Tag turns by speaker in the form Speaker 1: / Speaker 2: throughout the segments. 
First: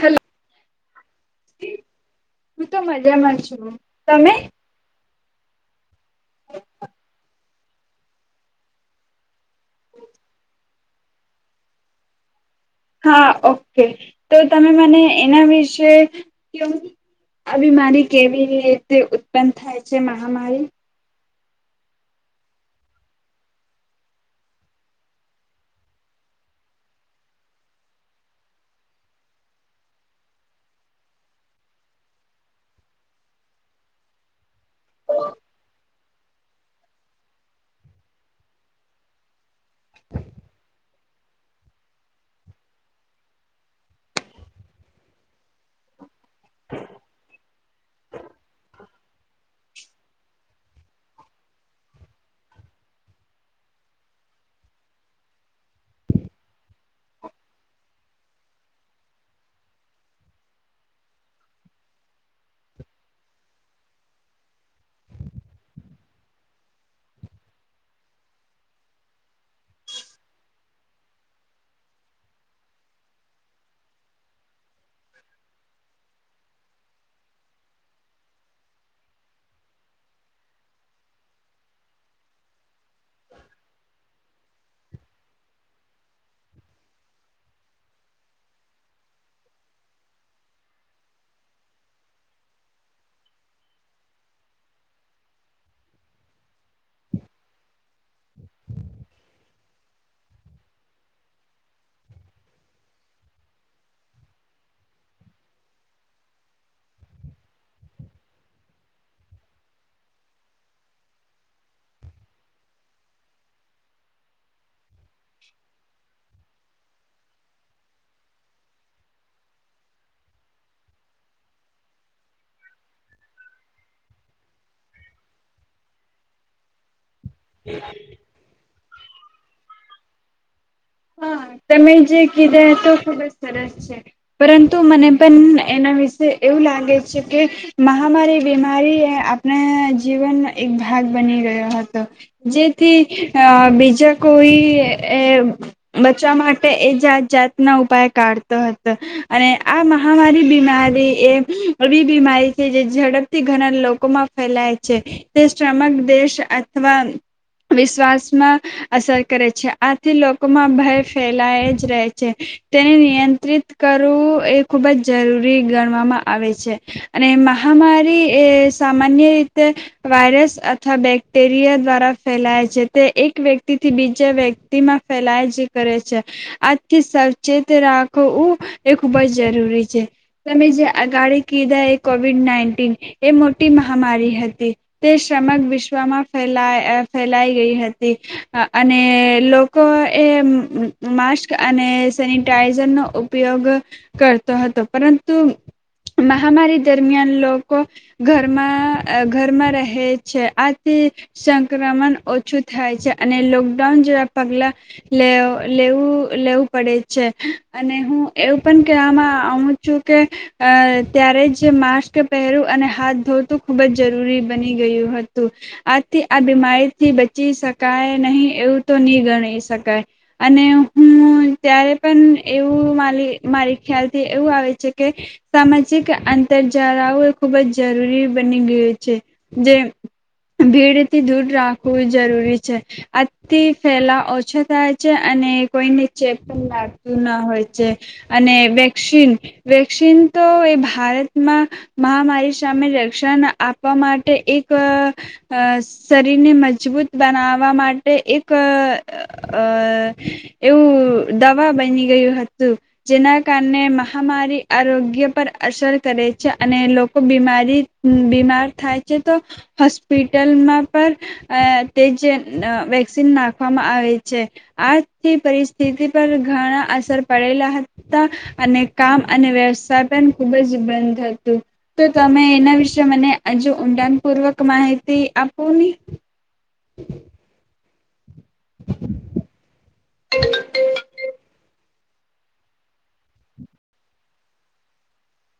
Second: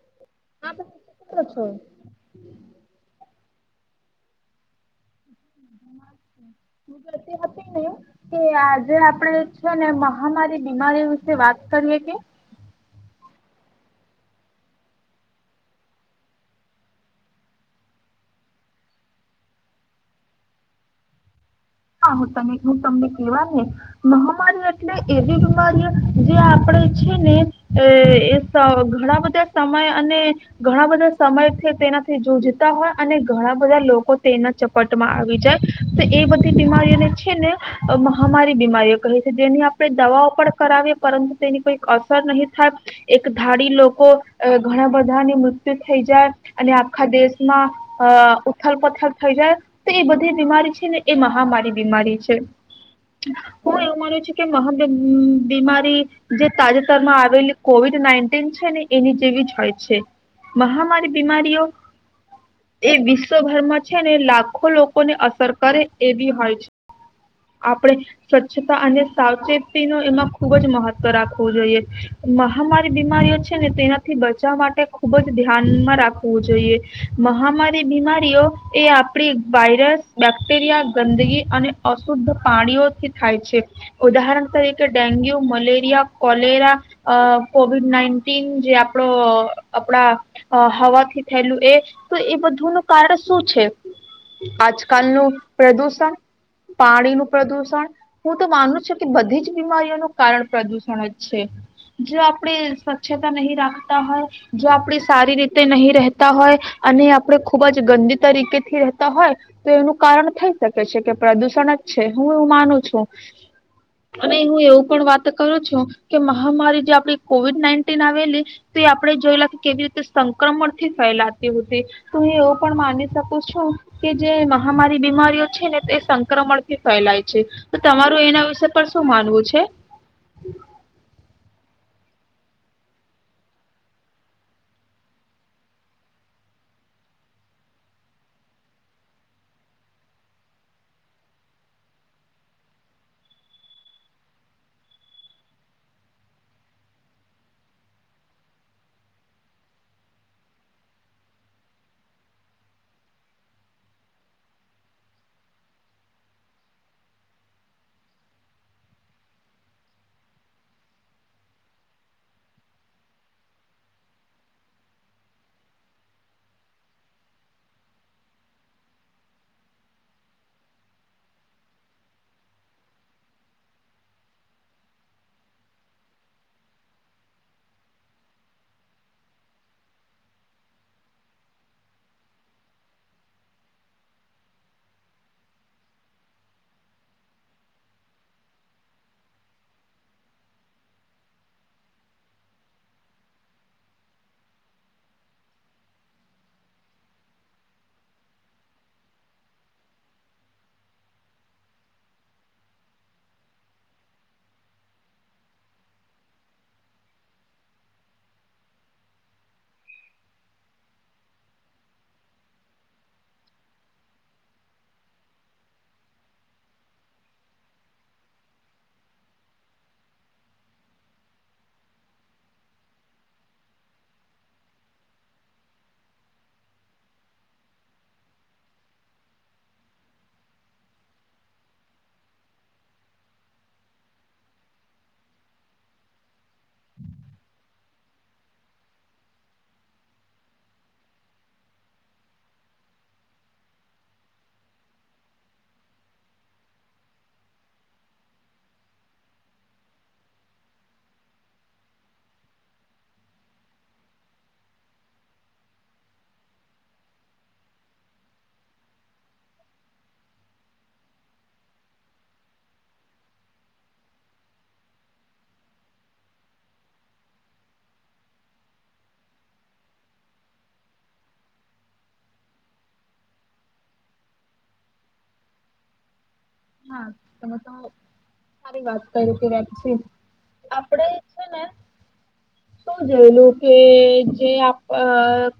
Speaker 1: Hello,
Speaker 2: હા કરો છો
Speaker 1: હું તો મજામાં છુ. તમે
Speaker 2: હું કહેતી હતી ને એ કે આજે આપડે છે ને મહામારી બીમારી વિશે વાત કરીએ કે?
Speaker 1: હા ઓકે, તો તમે મને એના વિશે કે આ બીમારી કેવી રીતે ઉત્પન્ન થાય છે મહામારી
Speaker 2: હા હુ તમે હું તમને કેવા ને મહામારી એટલે એવી બીમારીઓ જે આપણેે છે ને, એ સ ઘણા બધા સમય અને ઘણા બધા સમય તેનાથી જૂજતા હોય અને ઘણા બધા લોકો તેના ચપટમાં આવી જાય, તો એ બઘી તે બીમારીઓને છે ને અ મહામારી બીમારીઓ કહે છે, જેની આપણે દવાઓ પણ કરાવીએ પરંતુ તેની કોઈક અસર નહી થાય એક ધાડી લોકો અ ઘણા બધાની મૃત્યુ થઈ જાય અને આખા દેશમાં અ ઉથલ પુથલ થઈ જાય તો એ બધી બીમારી છે ને એ મહામારી બીમારી છે. હું એવું માનું છું કે મહા બીમારી જે તાજેતરમાં આવેલી કોવિડ નાઈન્ટીન છે ને એની જેવી જ હોય છે. મહામારી બીમારીઓ એ વિશ્વભરમાં છે ને લાખો લોકોને અસર કરે. એવી હોય છે. આપણે સ્વચ્છતા અને સાવચેતી ન એમાં ખૂબ જ મહત્વ રાખવું જોઈએ, મહામારી બીમારીઓ છે ને તેનાથી બચાવવા માટે ખૂબ જ ધ્યાનમાં રાખવું જોઈએ મહામારી બીમારીઓ એ આપડી વાયરસ બેક્ટેરિયા ગંદગી અને અશુદ્ધ પાણીઓથી થાય છે, ઉદાહરણ તરીકે dengue, malaria, cholera, COVID nineteen જે આપણો આપણા હવાથી થયેલું એ તો એ બધું ન કારણ શું છે? આજકાલનું પ્રદૂષણ, પાણીનું પ્રદુષણ હું તો માનું છું કે બધી જ બીમારીઓનું કારણ પ્રદૂષણ જ છે. જો આપણે સ્વચ્છતા નહીં રાખતા હોય જો આપણે સારી રીતે નહીં રહેતા હોય, અને આપણે ખુબ જ ગંદી તરીકે થી રહેતા હોય, તો એનું કારણ થઈ શકે છે, કે પ્રદુષણ જ છે હું એવું માનું છું. અને હું એવું પણ વાત કરું છું, કે મહામારી જે આપ કોવિડ નાઈટીન આવેલી તે એ આપેને જોયેલા કેવી રીતે સંક્રમણથી ફેલાતી હોતી, તો એવ પણ માની શકું છું કે જે મહામારી બીમારી તેઓ છે ને, તે સંક્રમણ થી ફેલાય છે. તો તમારું એના વિશે પણ શું માનવું છે?
Speaker 1: હા તમે જે કીધા તો ખુબ જ સરસ છે, પરંતુ મને પણ એના વિશે એવું લાગે છે કે મહામારી બીમારી એ આપણા જીવનનો એક ભાગ બની ગયો હતો, જેથી અ બીજા કોઈ એ બચવા માટે એ જાત જાતના ઉપાય કાઢતો હતો, અને આ મહામારી બીમારી એ એ બીમારી છે જે ઝડપથી ઘણા લોકોમાં ફેલાય છે. તે સમક દેશ અથવા વિશ્વાસમાં અસર કરે છે, આથી લો મા ભય ફેલાય જ રહે છે, તેને નિયંત્રિત કરવું એ ખૂબ જ જરૂરી ગણવામાં આવે છે. અને મહામારી એ સામાન્ય રીતે વાયરસ અથવા બેક્ટેરિયા દ્વારા ફેલાય છે, તે એક વ્યક્તિથી બીજા વ્યક્તિમાં ફેલાય જ કરે છે. આજથી સાચેત રાખું એ ખૂબ જ જરૂરી છે. તમે જે આગાળ કીધા એ કોવિડ નાઇન્ટીન એ મોટી મહામારી હતી તે સમગ વિશ્વમાં ફેલા ફેલાઈ ગઈ હતી, અને લોકો લોકો એ માસ્ક અને સેનિટાઈઝર નો ઉપયોગ કરતો હતો પરંતુ મહામારી દરમિયાન લોકો ઘરમાં ઘરમાં રહે છે આથી સંક્રમણ ઓછું થાય છે અને લોકડાઉન જેવા પગલાં લેવું લેવું પડે છે અને હું એવું પણ કહેવામાં આવું છું કે ત્યારે જ માસ્ક પહેરું અને હાથ ધોતું ખુબ જ જરૂરી બની ગયું હતું આથી આ બીમારીથી બચી શકાય નહી એવું તો ની ગણી શકાય અને હું ત્યારે પણ એવું મારી મારી ખ્યાલથી એવું આવે છે કે સામાજિક આંતર જાળવું એ ખૂબ જરૂરી બની ગયું છે જે ભીડથી દૂર રાખવું જરૂરી છે આથી ફેલા ઓછો થાય છે અને કોઈને ચેક પણ લાગતું ન હોય છે અને વેક્સિન વેક્સિન તો એ ભારતમાં મહામારી સામે રક્ષણ આપવા માટે એક શરીરને મજબૂત બનાવવા માટે એક એક એવું દવા બની ગયું હતું જેના કારણે મહામારી આરોગ્ય પર અસર કરે છે અને લોકો બીમારી બીમાર થાય છે તો હોસ્પિટલમાં પણ તે જ વેન નાખવામાં આવે છે આથી પરિસ્થિતિ પર ઘણા અસર પડેલા હતા અને કામ અને વ્યવસાય પણ ખુબ જ બંધ હતું તો તમે એના વિશે મને હજુ ઊંડાણ પૂર્વક માહિતી આપો ને.
Speaker 2: હા તમે તો. સારી વાત કરી હતી વેકસીન આપડે છે ને શું જોયેલું કે જે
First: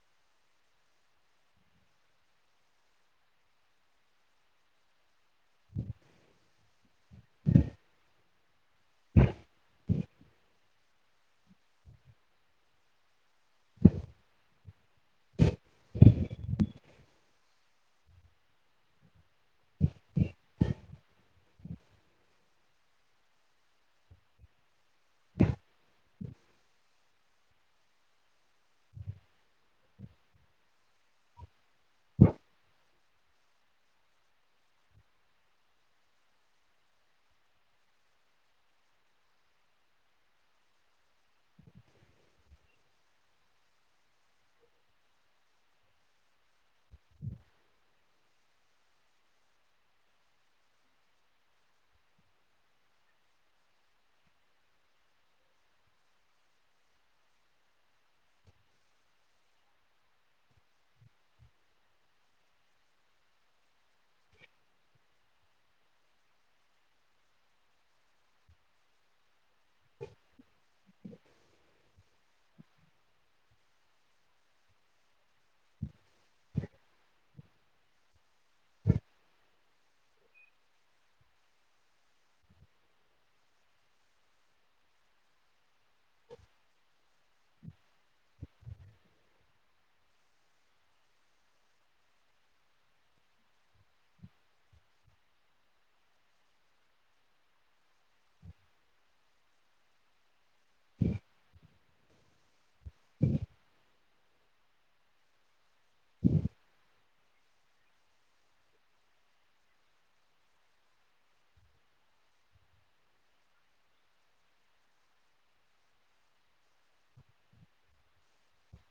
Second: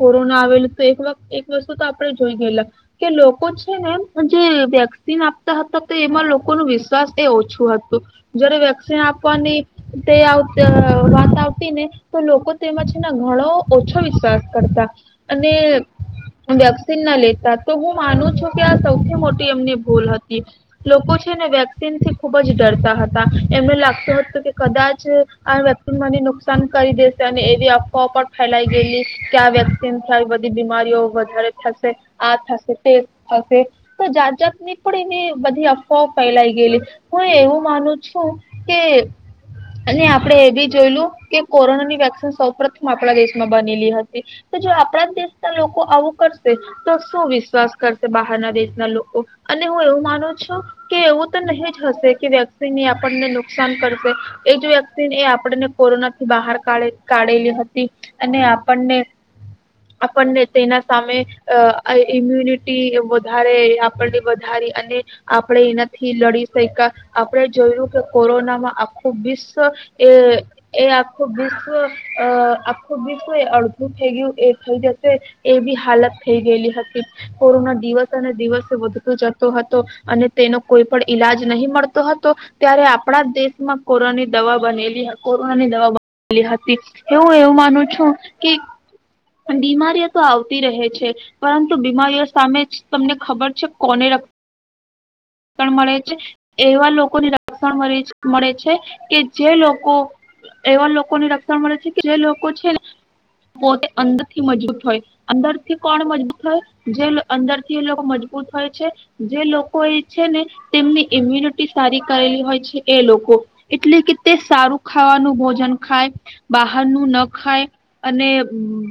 Speaker 2: કોરોના આવેલું તો એક એક વસ્તુ તો આપણેે જોઈ ગયેલા કે લોકો છે ને એમ જે વેક્સન આપતા હતા. તો એમાં લોકો વિશ્વાસ એ ઓછું હતું જારે વેક્સિન આપવાની તે આવતી વાત આવતી ને તો લોકો તેમાં છે ઘણો ઓછો વિશ્વાસ કરતા અને વેક્સિન ના લેતા તો હું માનું છું કે આ સૌથી મોટી એમની ભૂલ હતી. લોકો વેક્સિન થી ખુબ જ ડરતા હતા એમને લાગતું હતું કે કદાચ આ વેક્સિનને નુકસાન કરી દેશે અને એવી અફવાઓ પણ ફેલાઈ ગયેલી કે આ વેક્સિન થાય બધી બીમારીઓ વધારે થશે આ થશે તે થશે તો જાત જાત ની પણ એની બધી અફવાઓ ફેલાય ગયેલી હું એવું માનું છું કે અને આપણેે એ બી જોયલું કે કોરોનાની વેક્સિન સૌ પ્રથમ આપણા દેશમાં બનેલી હતી તો જો આપણા જ દેશના લોકો આવું કરશે તો શું વિશ્વાસ કરશે બહારના દેશના લોકો અને હું એવું માનું છું. કે એવું તો નહી જ હશે કે વેક્સિનને આપણને નુકસાન કરશે એજ વેક્સિન એ આપણને કોરોના થી બહાર કાે કાઢેલી હતી અને આપણને આપણને તેના સામે ઇમ્યુનિટી વધારે આપણને વધારી અને આપણે એનાથી લડી સયકા આપણે જોયું કે કોરોનામાં આખું વિશ્વ તો એ એ આખું આખું બશ અડધું થઈ ગયું એ થઈ જશે એ બી હાલત થઈ ગયેલી હતી કોરોના દિવસે અને દિવસે વધતો જતો હતો અને તેનો કોઈ પણ ઈલાજ નહીં મળતો હતો ત્યારે આપણા દેશમાં કોરોની દવા બનેલી કોરોનાની દવા બનેલી હતી હ હું એવું માનું છું કે બીમારીઓ તો આવતી રહે છે પરંતુ બીમારીઓ સામે તમને ખબર છે કોને મળે છે એવા લોકોની રક્ષણ મળે છે કે જે લોકો એવા લોકોની રક્ષણ મળે છે કે જે લોકો છે ને પોતે અંદરથી મજબૂત હોય અંદર થી કોણ મજબૂત હોય જે અંદરથી એ લોકો મજબૂત હોય છે જે લોકો તેમની ઇમ્યુનિટી સારી કરેલી હોય છે એ લોકો એટલે કે તે સારું ખાવાનું ભોજન ખાય બહારનું ના ખાય અને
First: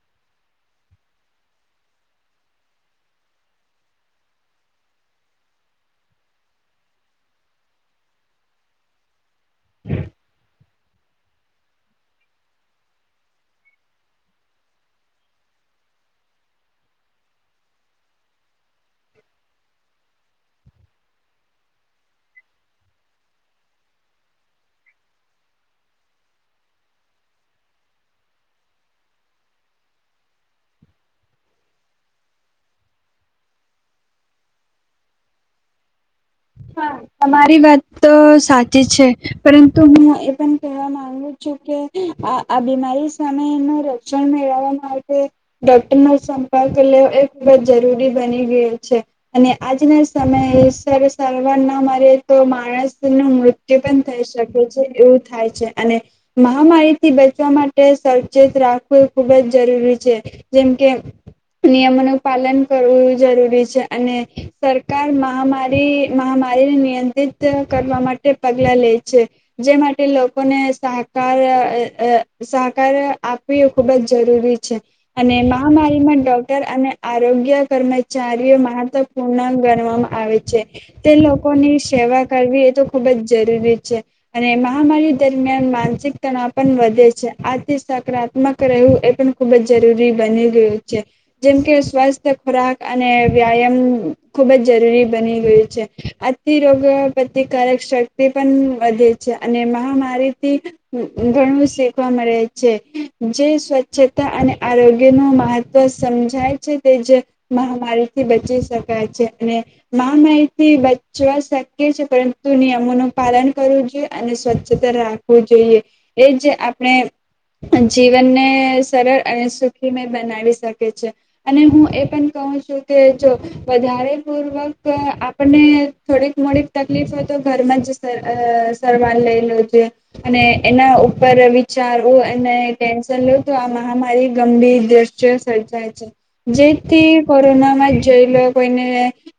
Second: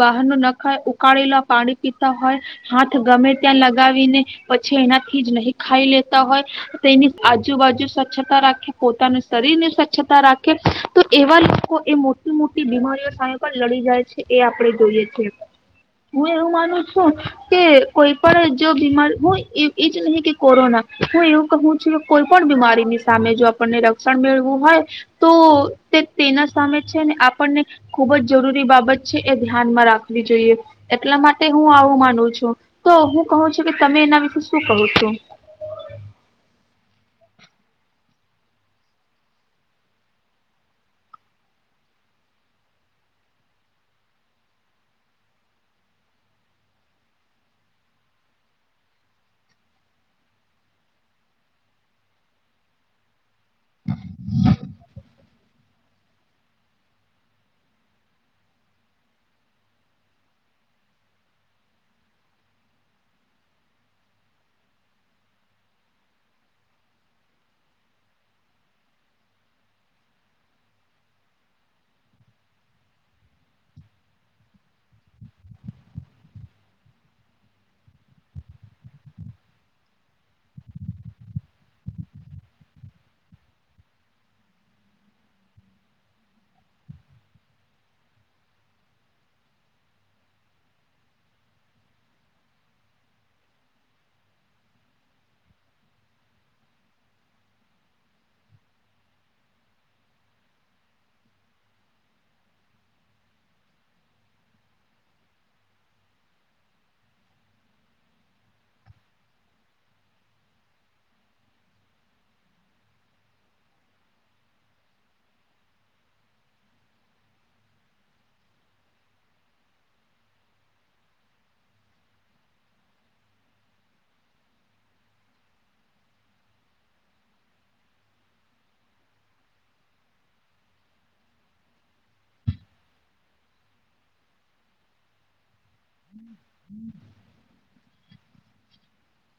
Speaker 2: બહારનું ના ખાય ઉકાળેલા પાણી પીતા હોય હાથ ગમે ત્યાં લગાવી ને પછી એનાથી જ નહી ખાઈ લેતા હોય તેની આજુબાજુ સ્વચ્છતા રાખી પોતાને શરીર ને સ્વચ્છતા રાખે. તો એવા લોકો એ મોટી મોટી બીમારીઓ સામે પણ લડી જાય છે એ આપણે જોઈએ છે. હું એવું માનું છું કે કોઈ પણ જો બીમારી હું એજ નહી કે કોરોના હું એવું કહું છું કે કોઈ પણ બીમારીની સામે જો આપણને રક્ષણ મેળવું હોય તો તે તેના સામે છે ને આપણને ખુબ જ જરૂરી બાબત છે એ ધ્યાનમાં રાખવી જોઈએ. એટલા માટે હુ આવું માનું છું. તો હુ કહું છું કે તમે એના વિશે શું કહું છો?
Speaker 1: હા તમારી વાત તો સાચી છે પરંતુ હું એ પણ કહેવા માંગુ છું કે આ આ બીમારી સામેનું રક્ષણ મેળવવા માટે ડોક્ટર ન સંપર્ક લેવો એ ખૂબ જ જરૂરી બની ગયો છે. અને આજના સમયે સર સારવાર ના મરે તો માણસ નું મૃત્યુ પણ થઈ શકે છે. એવું થાય છે અને મહામારીથી બચવા માટે સવચેત રાખવું ખુબ જ જરૂરી છે. જેમ કે નિયમોનું પાલન કરવું જરૂરી છે. અને સરકાર મહામારી મહામારીને નિયંત્રિત કરવા માટે પગલા લે છે. જે માટે લોકોને સહકાર અ અ સહકાર આપવી ખૂબ જ જરૂરી છે. અને મહામારીમાં ડોક્ટર અને આરોગ્ય કર્મચારીઓ મહત્વપૂર્ણ ગણવામાં આવે છે. તે લોકોની સેવા કરવી એ તો ખુબ જ જરૂરી છે. અને મહામારી દરમિયાન માનસિક તણાવ પણ વધે છે. આથી સકારાત્મક રહેવું એ પણ ખુબ જ જરૂરી બની ગયું છે. જેમ કે સ્વાસ્થ ખોરાક અને વ્યાયામ ખુબ જ જરૂરી બની ગયું છે. આથી રોગ પ્રતિકારક શક્તિ પણ વધે છે અને મહામારીથી ઘણું શેખવા મળે છે. જે સ્વચ્છતા અને આરોગ્ય ન મહત્વ સમજાય છે તે જ મહામારીથી બચી શકાય છે. અને મહામારી થી બચવા શક્ય છે પરંતુ નિયમોનું પાલન કરવું જોઈએ અને સ્વચ્છતા રાખવું જોઈએ એજ આપણે જીવનને સરળ અને સુખીમય બનાવી શકે છે. અને હું એ પણ કહું છું કે જો વધારે પૂર્વક અ આપ આપને થોડીક મોડીક તકલીફ હોય તો ઘરમાં જ અ સવાર લઈ લોઉ જોઈએ. અને એના ઉપર વિચારવું અને ટેન્શન લઉ તો આ મહામારી ગંભીર દ્રશ્યો સર્જાય છે જેથી કોરોનામાં જોઈ લો કોઈને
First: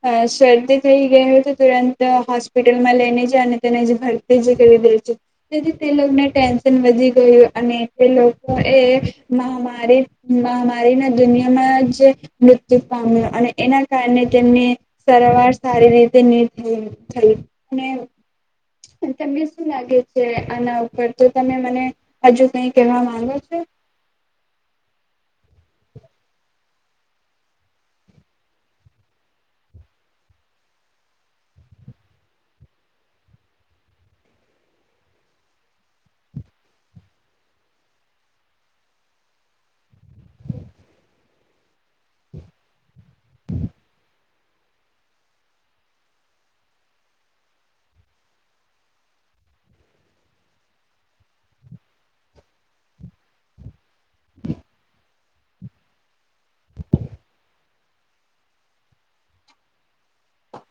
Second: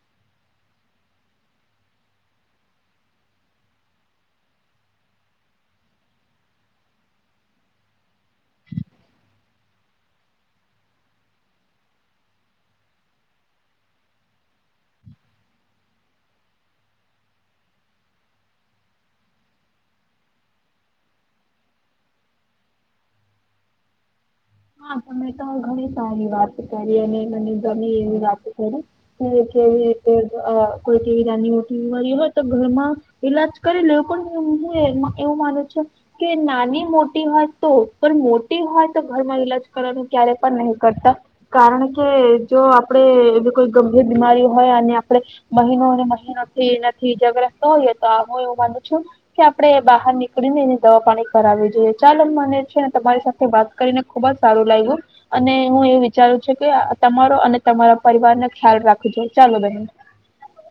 Speaker 1: અ સરદી થેય ગય હોય તો તુરંત હોસ્પિટલમાં લઈને જ અને તેને ભરતી જે કરી દે છે તેથી તેને ટેન્શન વધી ગયું અને તે લોકો એ મહામારી મહામારી ના દુનિયામાં જે મૃત્યુ પામ્યો અને એના કારણે તેમને સરવાર સારી રીતે ની [unintelligible] થયુ. ને તમને શું લાગે છે આના ઉપર તો તમે મને હજુ કઈ કહેવા માંગો છો?
Speaker 2: હા તમે તો ઘણી સારી વાત કરી અને મને ગમે એવી વાત કરી કે કે રતે કોઈ કેવી નાની મોટી બીમારી હોય તો ઘરમાં ઈલાજ કરી લે પણ હું એવું માનું છું કે નાની મોટી હોય તો પણ મોટી હોય તો ઘરમા ઈલાજ કરવાનું ક્યારે પણ નહી કરતા કારણ કે જો આપડે એવી કોઈ ગંભીર બીમારી હોય અને આપણે મહિનોને મહિનો થી એનાથી ઈજાગ્રસ્ત હોઈએ તો હું એવું માનું છું કે આપણે બહાર નીકળી ને એને દવા પાણી કરાવવી જોઈએ. ચાલો મને છે ને તમારી સાથે વાત કરીને ખુબ જ સારું લાગ્યું. અને હું એવું વિચારું છું કે તમારો અને તમારા પરિવારને ખ્યાલ રાખજો ચાલો બેહેન.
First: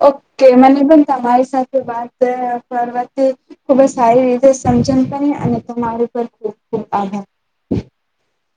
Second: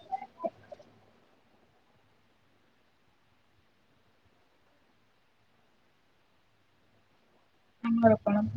Speaker 1: ઓકે મને પણ તમારી સાથે વાત કરવાથી ખુબ જ સારી રીતે સમજણ કરી અને તમારી પર ખૂબ ખૂબ આભાર.
Speaker 2: હમળપણ